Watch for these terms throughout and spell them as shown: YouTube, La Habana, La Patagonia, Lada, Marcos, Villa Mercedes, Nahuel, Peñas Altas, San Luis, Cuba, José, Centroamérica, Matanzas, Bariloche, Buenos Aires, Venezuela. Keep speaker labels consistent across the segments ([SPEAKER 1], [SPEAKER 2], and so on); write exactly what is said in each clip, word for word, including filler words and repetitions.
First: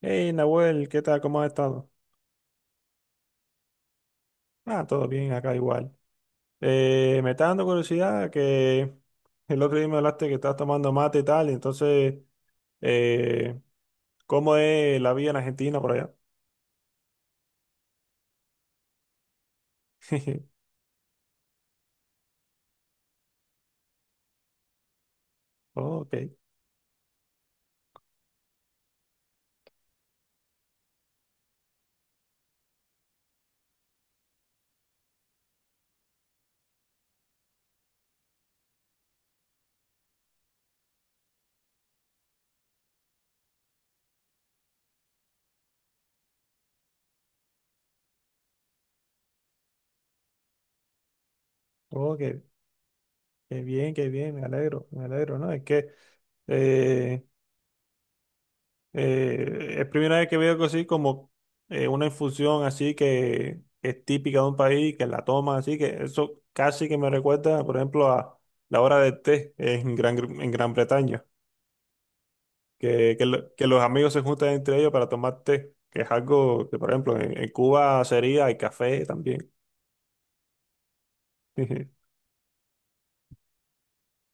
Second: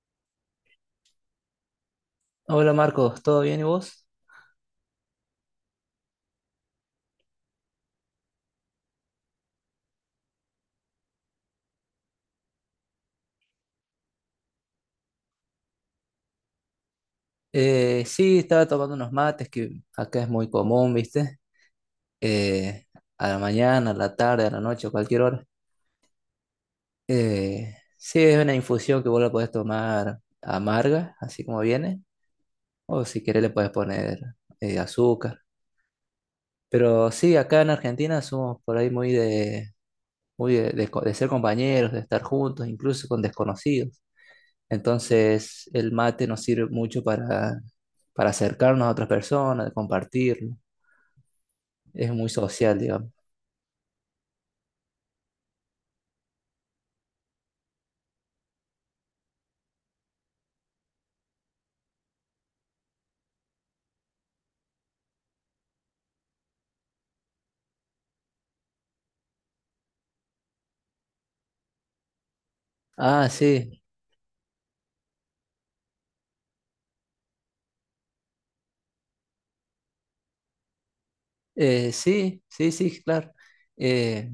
[SPEAKER 1] Hey, Nahuel, ¿qué tal? ¿Cómo has estado?
[SPEAKER 2] Hola Marcos, ¿todo bien y vos?
[SPEAKER 1] Ah, todo bien, acá igual. Eh, me está dando curiosidad que el otro día me hablaste que estás tomando mate y tal, entonces, eh, ¿cómo es la vida en Argentina por allá?
[SPEAKER 2] Eh, sí, estaba tomando unos mates que acá es muy común, ¿viste? Eh, a la mañana, a la tarde, a la noche, a cualquier hora.
[SPEAKER 1] Ok,
[SPEAKER 2] Eh, sí, es una infusión que vos la podés tomar amarga, así como viene, o si querés le podés poner eh, azúcar. Pero sí, acá en Argentina somos por ahí muy de, muy de de co- de ser compañeros, de estar juntos, incluso con desconocidos. Entonces, el mate nos sirve mucho para, para acercarnos a otras personas, compartir. Es
[SPEAKER 1] ok,
[SPEAKER 2] muy social, digamos.
[SPEAKER 1] qué bien, qué bien, me alegro, me alegro, ¿no? Es que eh, Eh, es primera vez que veo algo así como eh, una infusión así que es típica de un país, que la toman así, que eso casi que me recuerda, por ejemplo, a la hora del té en Gran, en Gran Bretaña, que, que,
[SPEAKER 2] Ah,
[SPEAKER 1] lo- que los
[SPEAKER 2] sí,
[SPEAKER 1] amigos se juntan entre ellos para tomar té, que es algo que, por ejemplo, en, en Cuba sería el café también.
[SPEAKER 2] eh, sí, sí, sí, claro. Eh,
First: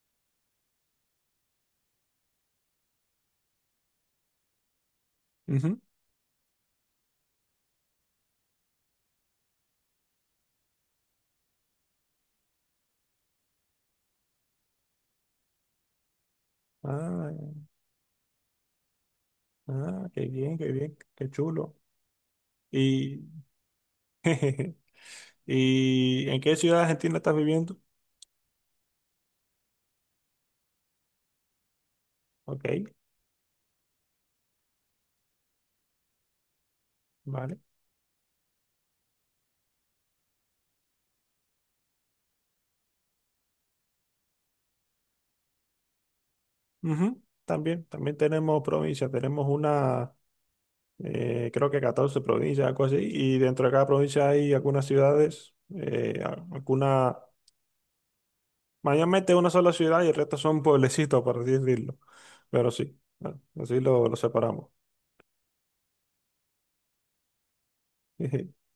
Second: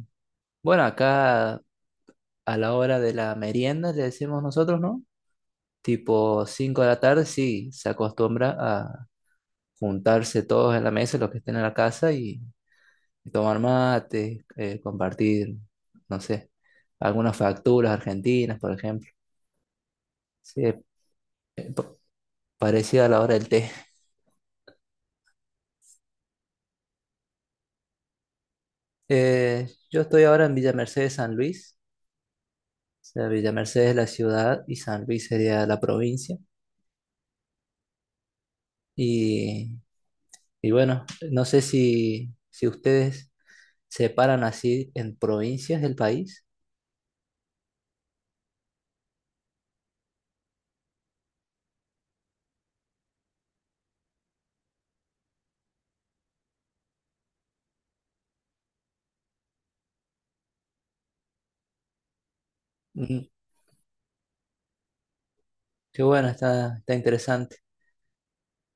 [SPEAKER 2] bueno, acá a la hora de la merienda, le decimos nosotros, ¿no?
[SPEAKER 1] Ujú.
[SPEAKER 2] Tipo cinco de la tarde, sí, se acostumbra a juntarse todos en la mesa, los que estén en la casa, y, y tomar mate, eh, compartir, no sé,
[SPEAKER 1] Ah,
[SPEAKER 2] algunas facturas argentinas, por ejemplo.
[SPEAKER 1] ah, qué bien,
[SPEAKER 2] Sí,
[SPEAKER 1] qué bien, qué
[SPEAKER 2] eh,
[SPEAKER 1] chulo.
[SPEAKER 2] parecida a
[SPEAKER 1] ¿Y,
[SPEAKER 2] la hora del té.
[SPEAKER 1] ¿y en qué ciudad de Argentina estás viviendo?
[SPEAKER 2] Eh, yo estoy ahora en Villa Mercedes, San Luis.
[SPEAKER 1] Ok,
[SPEAKER 2] O sea, Villa Mercedes es la ciudad y San Luis sería la provincia.
[SPEAKER 1] vale.
[SPEAKER 2] Y, y bueno, no sé si, si ustedes separan así en provincias del país.
[SPEAKER 1] Ujú, también, también tenemos provincias, tenemos una, eh, creo que catorce provincias, algo así, y dentro de cada provincia hay algunas ciudades, eh, a- alguna, mayormente una sola ciudad y el resto son pueblecitos, por así decirlo, pero sí,
[SPEAKER 2] Mm,
[SPEAKER 1] bueno, así lo, lo separamos.
[SPEAKER 2] qué bueno, está, está interesante.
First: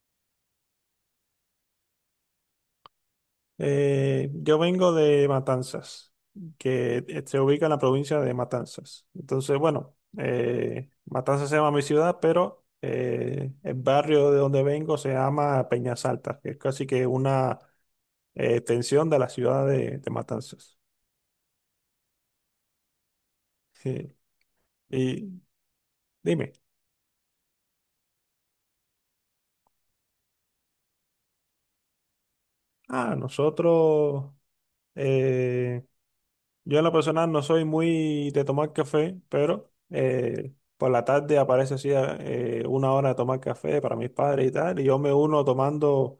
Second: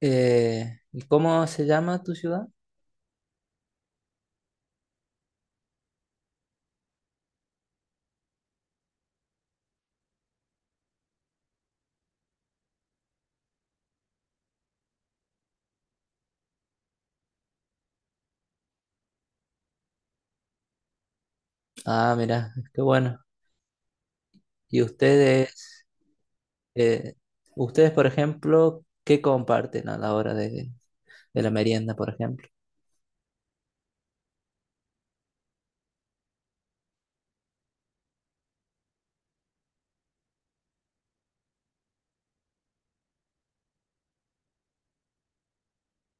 [SPEAKER 2] Eh, ¿y cómo se llama tu ciudad?
[SPEAKER 1] Eh, yo vengo de Matanzas, que eh, se ubica en la provincia de Matanzas. Entonces, bueno, eh, Matanzas se llama mi ciudad, pero eh, el barrio de donde vengo se llama Peñas Altas, que es casi que una eh, extensión de la ciudad de, de Matanzas.
[SPEAKER 2] Ah, mira, qué bueno.
[SPEAKER 1] Sí.
[SPEAKER 2] ¿Y
[SPEAKER 1] Y
[SPEAKER 2] ustedes,
[SPEAKER 1] dime,
[SPEAKER 2] eh, ustedes, por ejemplo, ¿qué comparten a la hora de, de la merienda, por ejemplo?
[SPEAKER 1] ah, nosotros, eh, yo en lo personal no soy muy de tomar café, pero eh, por la tarde aparece así eh, eh, una hora de tomar café para mis padres y tal, y yo me uno tomando,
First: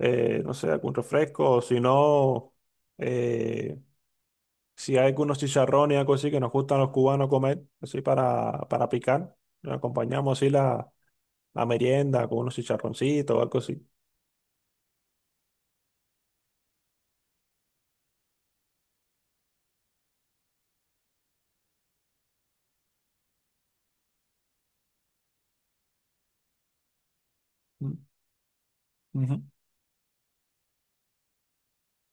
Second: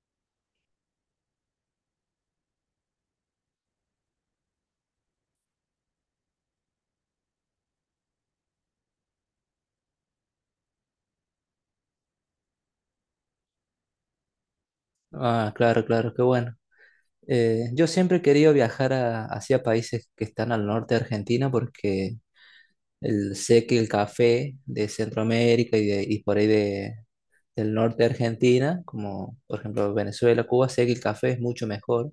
[SPEAKER 1] eh, no sé, algún refresco, o si no, eh, si hay algunos chicharrones y algo así que nos gustan los cubanos comer, así para, para picar, nos acompañamos así la, la merienda con unos chicharroncitos o algo así.
[SPEAKER 2] Ah, claro, claro, qué bueno. Eh, yo siempre he querido viajar a- hacia países que están al norte de Argentina porque el, sé que el café de Centroamérica y, de, y por ahí de, del
[SPEAKER 1] Mm,
[SPEAKER 2] norte de Argentina, como
[SPEAKER 1] ujú,
[SPEAKER 2] por ejemplo Venezuela, Cuba, sé que el café es mucho mejor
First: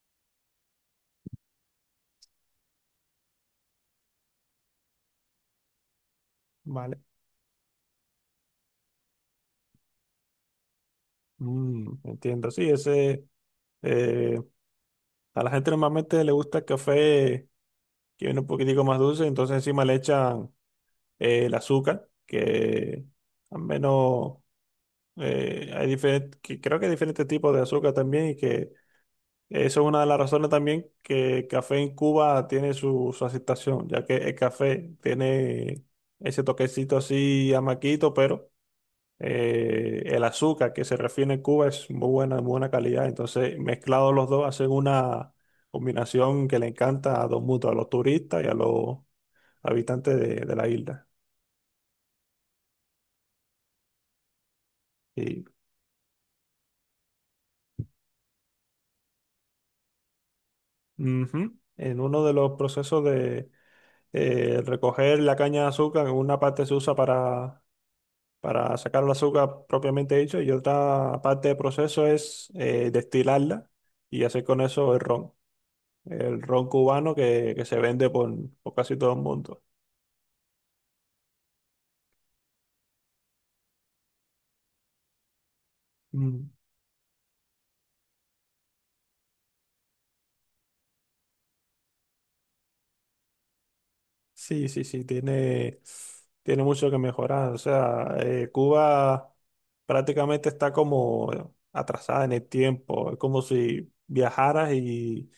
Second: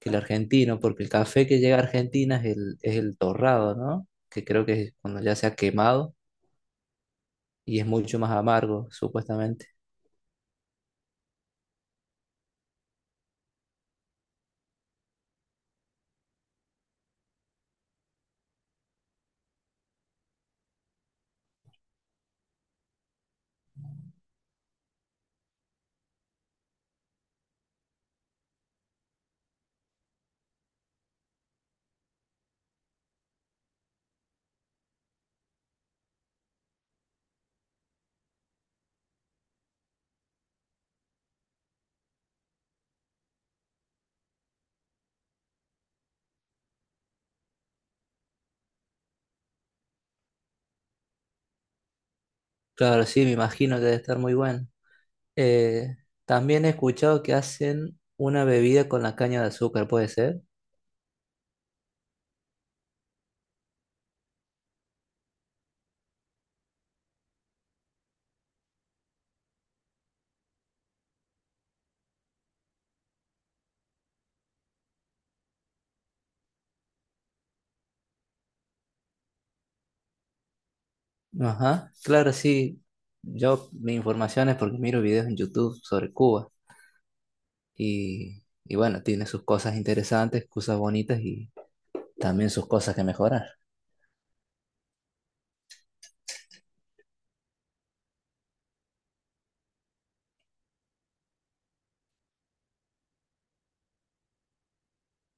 [SPEAKER 2] que el argentino porque el café que llega a Argentina es el, es el torrado, ¿no? Que creo que es cuando ya se ha quemado
[SPEAKER 1] vale,
[SPEAKER 2] y es mucho más amargo, supuestamente.
[SPEAKER 1] mm, entiendo, sí, ese... eh, a la gente normalmente le gusta el café que viene un poquitico más dulce, entonces encima le echan eh, el azúcar, que al menos eh, hay diferentes, creo que hay diferentes tipos de azúcar también y que eso es una de las razones también que el café en Cuba tiene su, su aceptación, ya que el café tiene ese toquecito así amaquito, pero eh, el azúcar que se refiere en Cuba es muy buena, muy buena calidad, entonces mezclados los dos hacen una combinación que le encanta a dos mutuos, a los turistas y a los habitante de, de la isla.
[SPEAKER 2] Claro, sí, me imagino que debe estar muy bueno.
[SPEAKER 1] Y
[SPEAKER 2] Eh, También he escuchado que hacen una bebida con la caña de azúcar, ¿puede ser?
[SPEAKER 1] ujú, en uno de los procesos de eh, recoger la caña de azúcar, una parte se usa para, para sacar el azúcar propiamente dicho y otra parte del proceso es eh, destilarla y hacer con eso el ron, el ron cubano que, que se vende por, por casi todo el mundo.
[SPEAKER 2] Ajá, claro, sí. Yo, mi información es porque miro videos en YouTube sobre
[SPEAKER 1] Mm.
[SPEAKER 2] Cuba y, y bueno, tiene sus cosas interesantes, cosas bonitas y también sus cosas que mejorar.
[SPEAKER 1] Sí, sí, sí, tiene, tiene mucho que mejorar. O sea, eh, Cuba prácticamente está como atrasada en el tiempo. Es como si viajaras y,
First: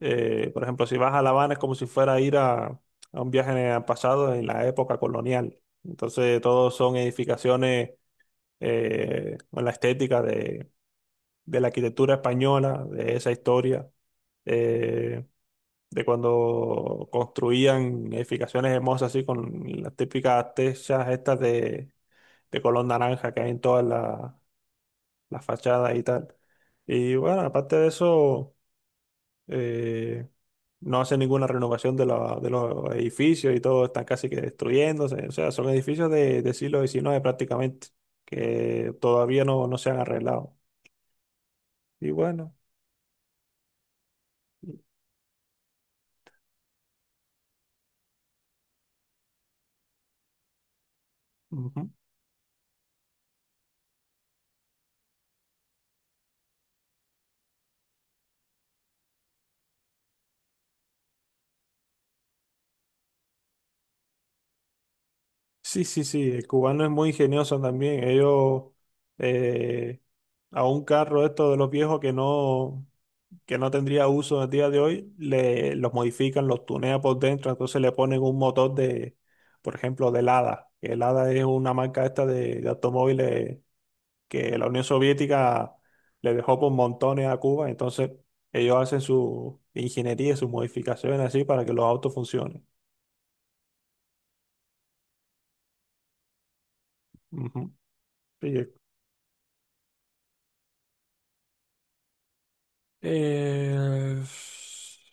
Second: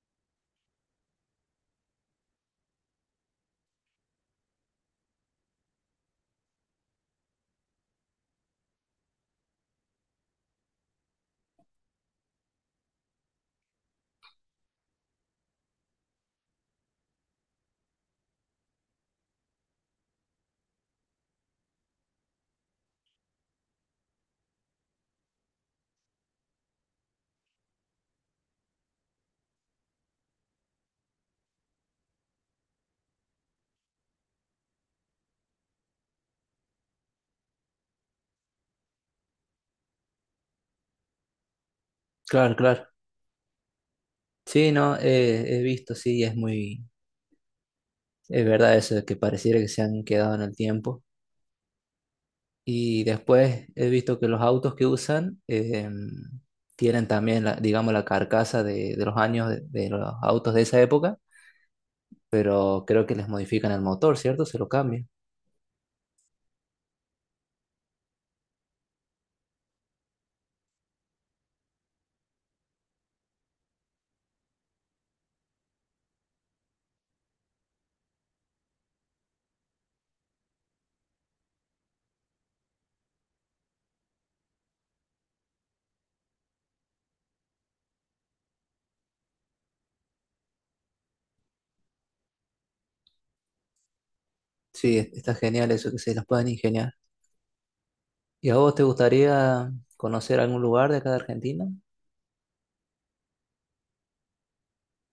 [SPEAKER 1] eh, por ejemplo, si vas a La Habana es como si fuera a ir a, a un viaje en el pasado en la época colonial. Entonces, todos son edificaciones eh, con la estética de, de la arquitectura española, de esa historia. Eh, de cuando construían edificaciones hermosas así con las típicas techas estas de, de color naranja que hay en todas las las fachadas y tal. Y bueno, aparte de eso, eh, no hacen ninguna renovación de, la- de los edificios y todo están casi que destruyéndose. O sea, son edificios de, de siglo diecinueve prácticamente, que todavía no, no se han arreglado. Y bueno,
[SPEAKER 2] Claro, claro. Sí, no, eh, he visto, sí, es muy, es verdad eso de que pareciera que se han quedado en el tiempo.
[SPEAKER 1] ujú.
[SPEAKER 2] Y después he visto que los autos que usan em, tienen también, la, digamos, la carcasa de, de los años de, de los autos de esa época, pero creo que les modifican el motor, ¿cierto? Se lo cambian.
[SPEAKER 1] Sí, sí, sí, el cubano es muy ingenioso también. Ellos eh, a un carro esto de los viejos que no, que no tendría uso en el día de hoy, le, los modifican, los tunean por dentro, entonces le ponen un motor de, por ejemplo, del Lada. Que el Lada es una marca esta de, de automóviles que la Unión Soviética le dejó por montones a Cuba, entonces ellos hacen su ingeniería, sus modificaciones así para que los autos funcionen.
[SPEAKER 2] Sí, es- está genial eso, que se los puedan ingeniar.
[SPEAKER 1] Ujú.
[SPEAKER 2] ¿Y a
[SPEAKER 1] Sí,
[SPEAKER 2] vos te gustaría conocer algún lugar de acá de Argentina?
[SPEAKER 1] Eh,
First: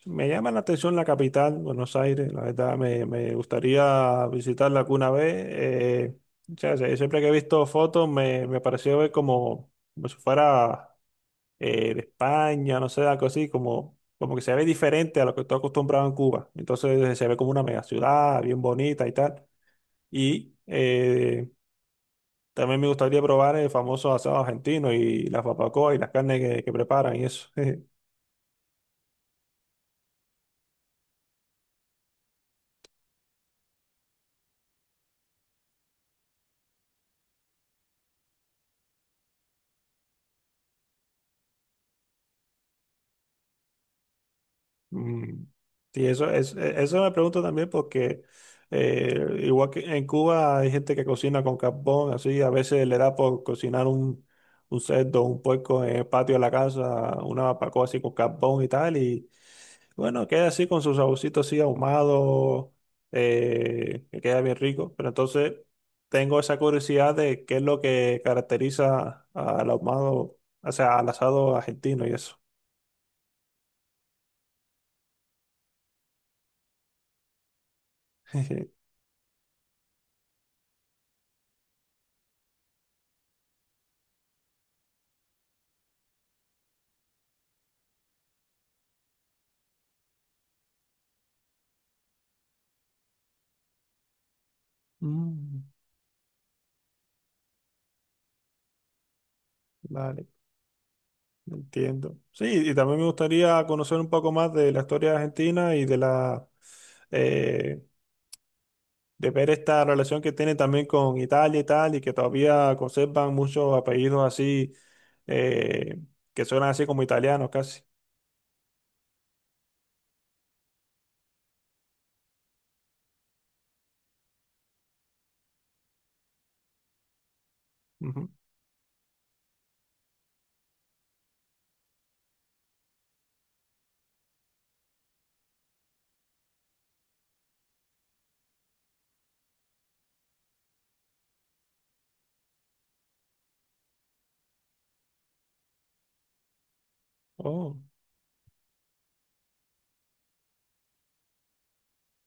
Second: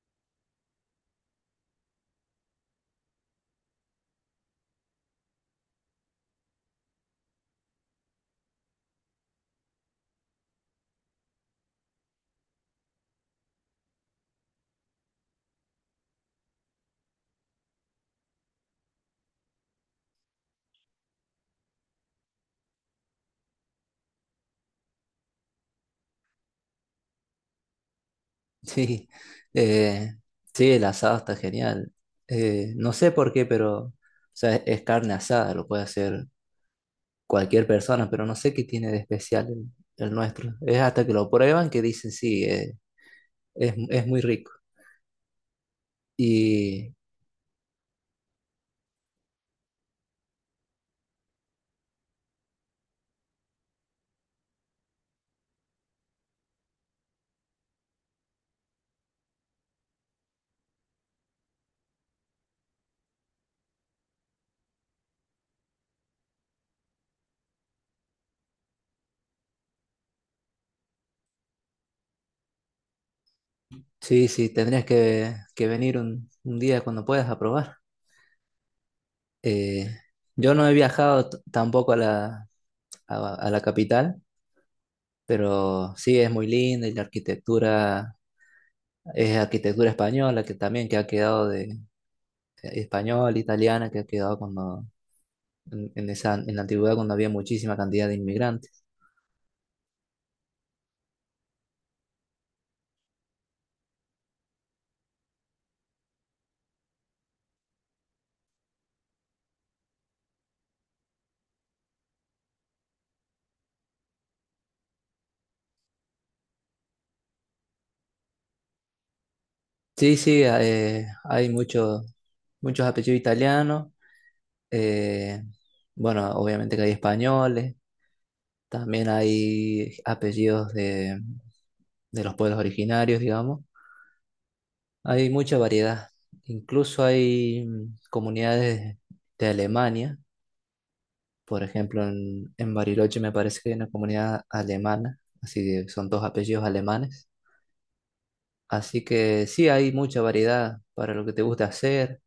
[SPEAKER 1] me llama la atención la capital, Buenos Aires, la verdad, me, me gustaría visitarla alguna vez. Eh, o sea, se- siempre que he visto fotos me, me pareció ver como, como si fuera eh, de España, no sé, algo así, como, como que se ve diferente a lo que estoy acostumbrado en Cuba. Entonces se ve como una mega ciudad, bien bonita y tal. Y eh, también me gustaría probar el famoso asado argentino y las barbacoas y las carnes que, que preparan y eso.
[SPEAKER 2] Sí, eh, sí, el asado está genial. Eh, no sé por qué, pero o sea, es carne asada, lo puede hacer cualquier persona, pero no sé qué tiene de especial el, el nuestro. Es hasta que lo prueban que dicen, sí, eh, es, es muy rico.
[SPEAKER 1] Mm, sí, eso es, e-
[SPEAKER 2] Y
[SPEAKER 1] eso me pregunto también porque eh, igual que en Cuba hay gente que cocina con carbón, así a veces le da por cocinar un, un cerdo, un puerco en el patio de la casa, una barbacoa así con carbón y tal, y bueno, queda así con su saborcito así ahumado, eh, que queda bien rico, pero entonces tengo esa curiosidad de qué es lo que caracteriza al ahumado, o sea, al asado argentino y eso.
[SPEAKER 2] sí, sí, tendrías que, que venir un, un día cuando puedas a probar. Eh, yo no he viajado t- tampoco a la, a, a la capital, pero sí es muy linda y la arquitectura es arquitectura española, que también que ha quedado de español, italiana, que ha quedado cuando,
[SPEAKER 1] Mm,
[SPEAKER 2] en, en esa, en la antigüedad cuando había muchísima cantidad de inmigrantes.
[SPEAKER 1] vale. Entiendo. Sí, y también me gustaría conocer un poco más de la historia de Argentina y de la eh, de ver esta relación que tiene también con Italia y tal, y que todavía conservan muchos apellidos así eh, que suenan así como italianos casi.
[SPEAKER 2] Sí, sí, eh, hay muchos muchos apellidos italianos. eh, bueno, obviamente que hay españoles.
[SPEAKER 1] Ujú.
[SPEAKER 2] También hay apellidos de, de los pueblos originarios, digamos. Hay mucha variedad. Incluso hay mm, comunidades de Alemania. Por ejemplo, en, en Bariloche me parece que hay una comunidad alemana. Así que son dos apellidos alemanes.
[SPEAKER 1] Oh,
[SPEAKER 2] Así que sí, hay mucha variedad para lo que te gusta hacer.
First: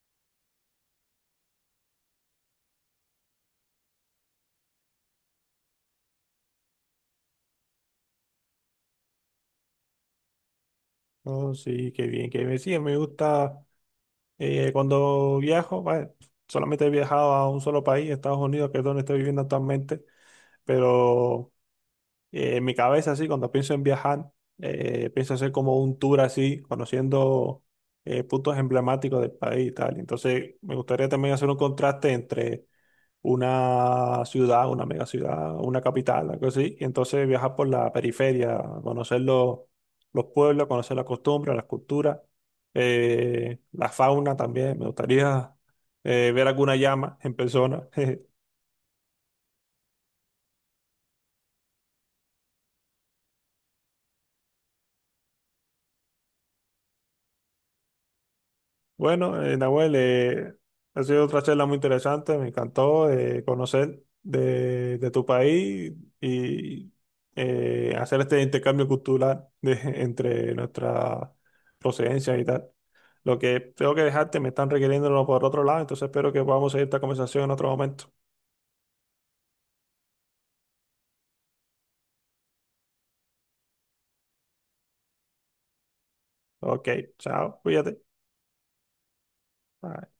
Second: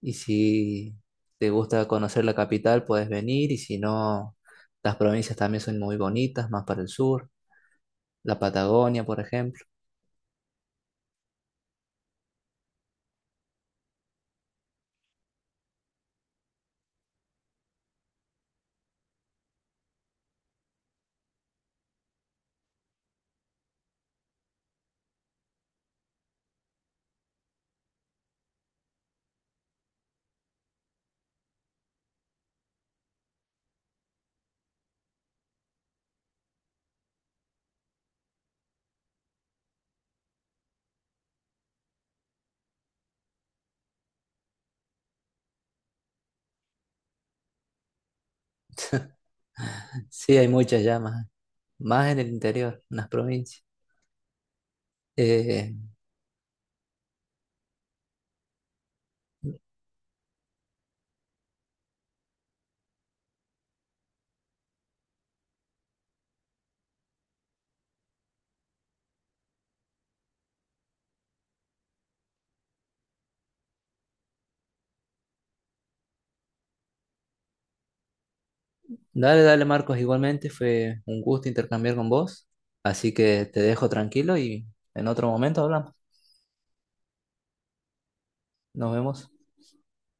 [SPEAKER 2] Y si te gusta conocer la capital, puedes venir. Y si no, las provincias también son muy bonitas, más para el sur. La Patagonia, por ejemplo.
[SPEAKER 1] oh, sí, qué bien, qué bien. Sí, me gusta eh, cuando viajo, bueno, solamente he viajado a un solo país, Estados Unidos, que es donde estoy viviendo actualmente, pero eh, en mi cabeza, así, cuando pienso en viajar, eh, pienso hacer como un tour así, conociendo eh, puntos emblemáticos del país y tal. Entonces, me gustaría también hacer un contraste entre una ciudad, una mega ciudad, una capital, algo así, y entonces viajar por la periferia, conocer los, los pueblos, conocer las costumbres, las culturas, eh, la fauna también. Me gustaría eh, ver alguna llama en persona.
[SPEAKER 2] Sí, hay muchas llamas, más en el interior, en las provincias. Eh,
[SPEAKER 1] Bueno, eh, Nahuel, eh, ha sido otra charla muy interesante, me encantó eh, conocer de, de tu país y eh, hacer este intercambio cultural de- entre nuestras procedencias y tal. Lo que tengo que dejarte, me están requiriéndolo por otro lado, entonces espero que podamos seguir esta conversación en otro momento.
[SPEAKER 2] Dale, dale, Marcos, igualmente fue un gusto intercambiar con vos. Así que te dejo tranquilo y en otro momento hablamos.
[SPEAKER 1] Ok, chao, cuídate.
[SPEAKER 2] Nos vemos.
[SPEAKER 1] Bye.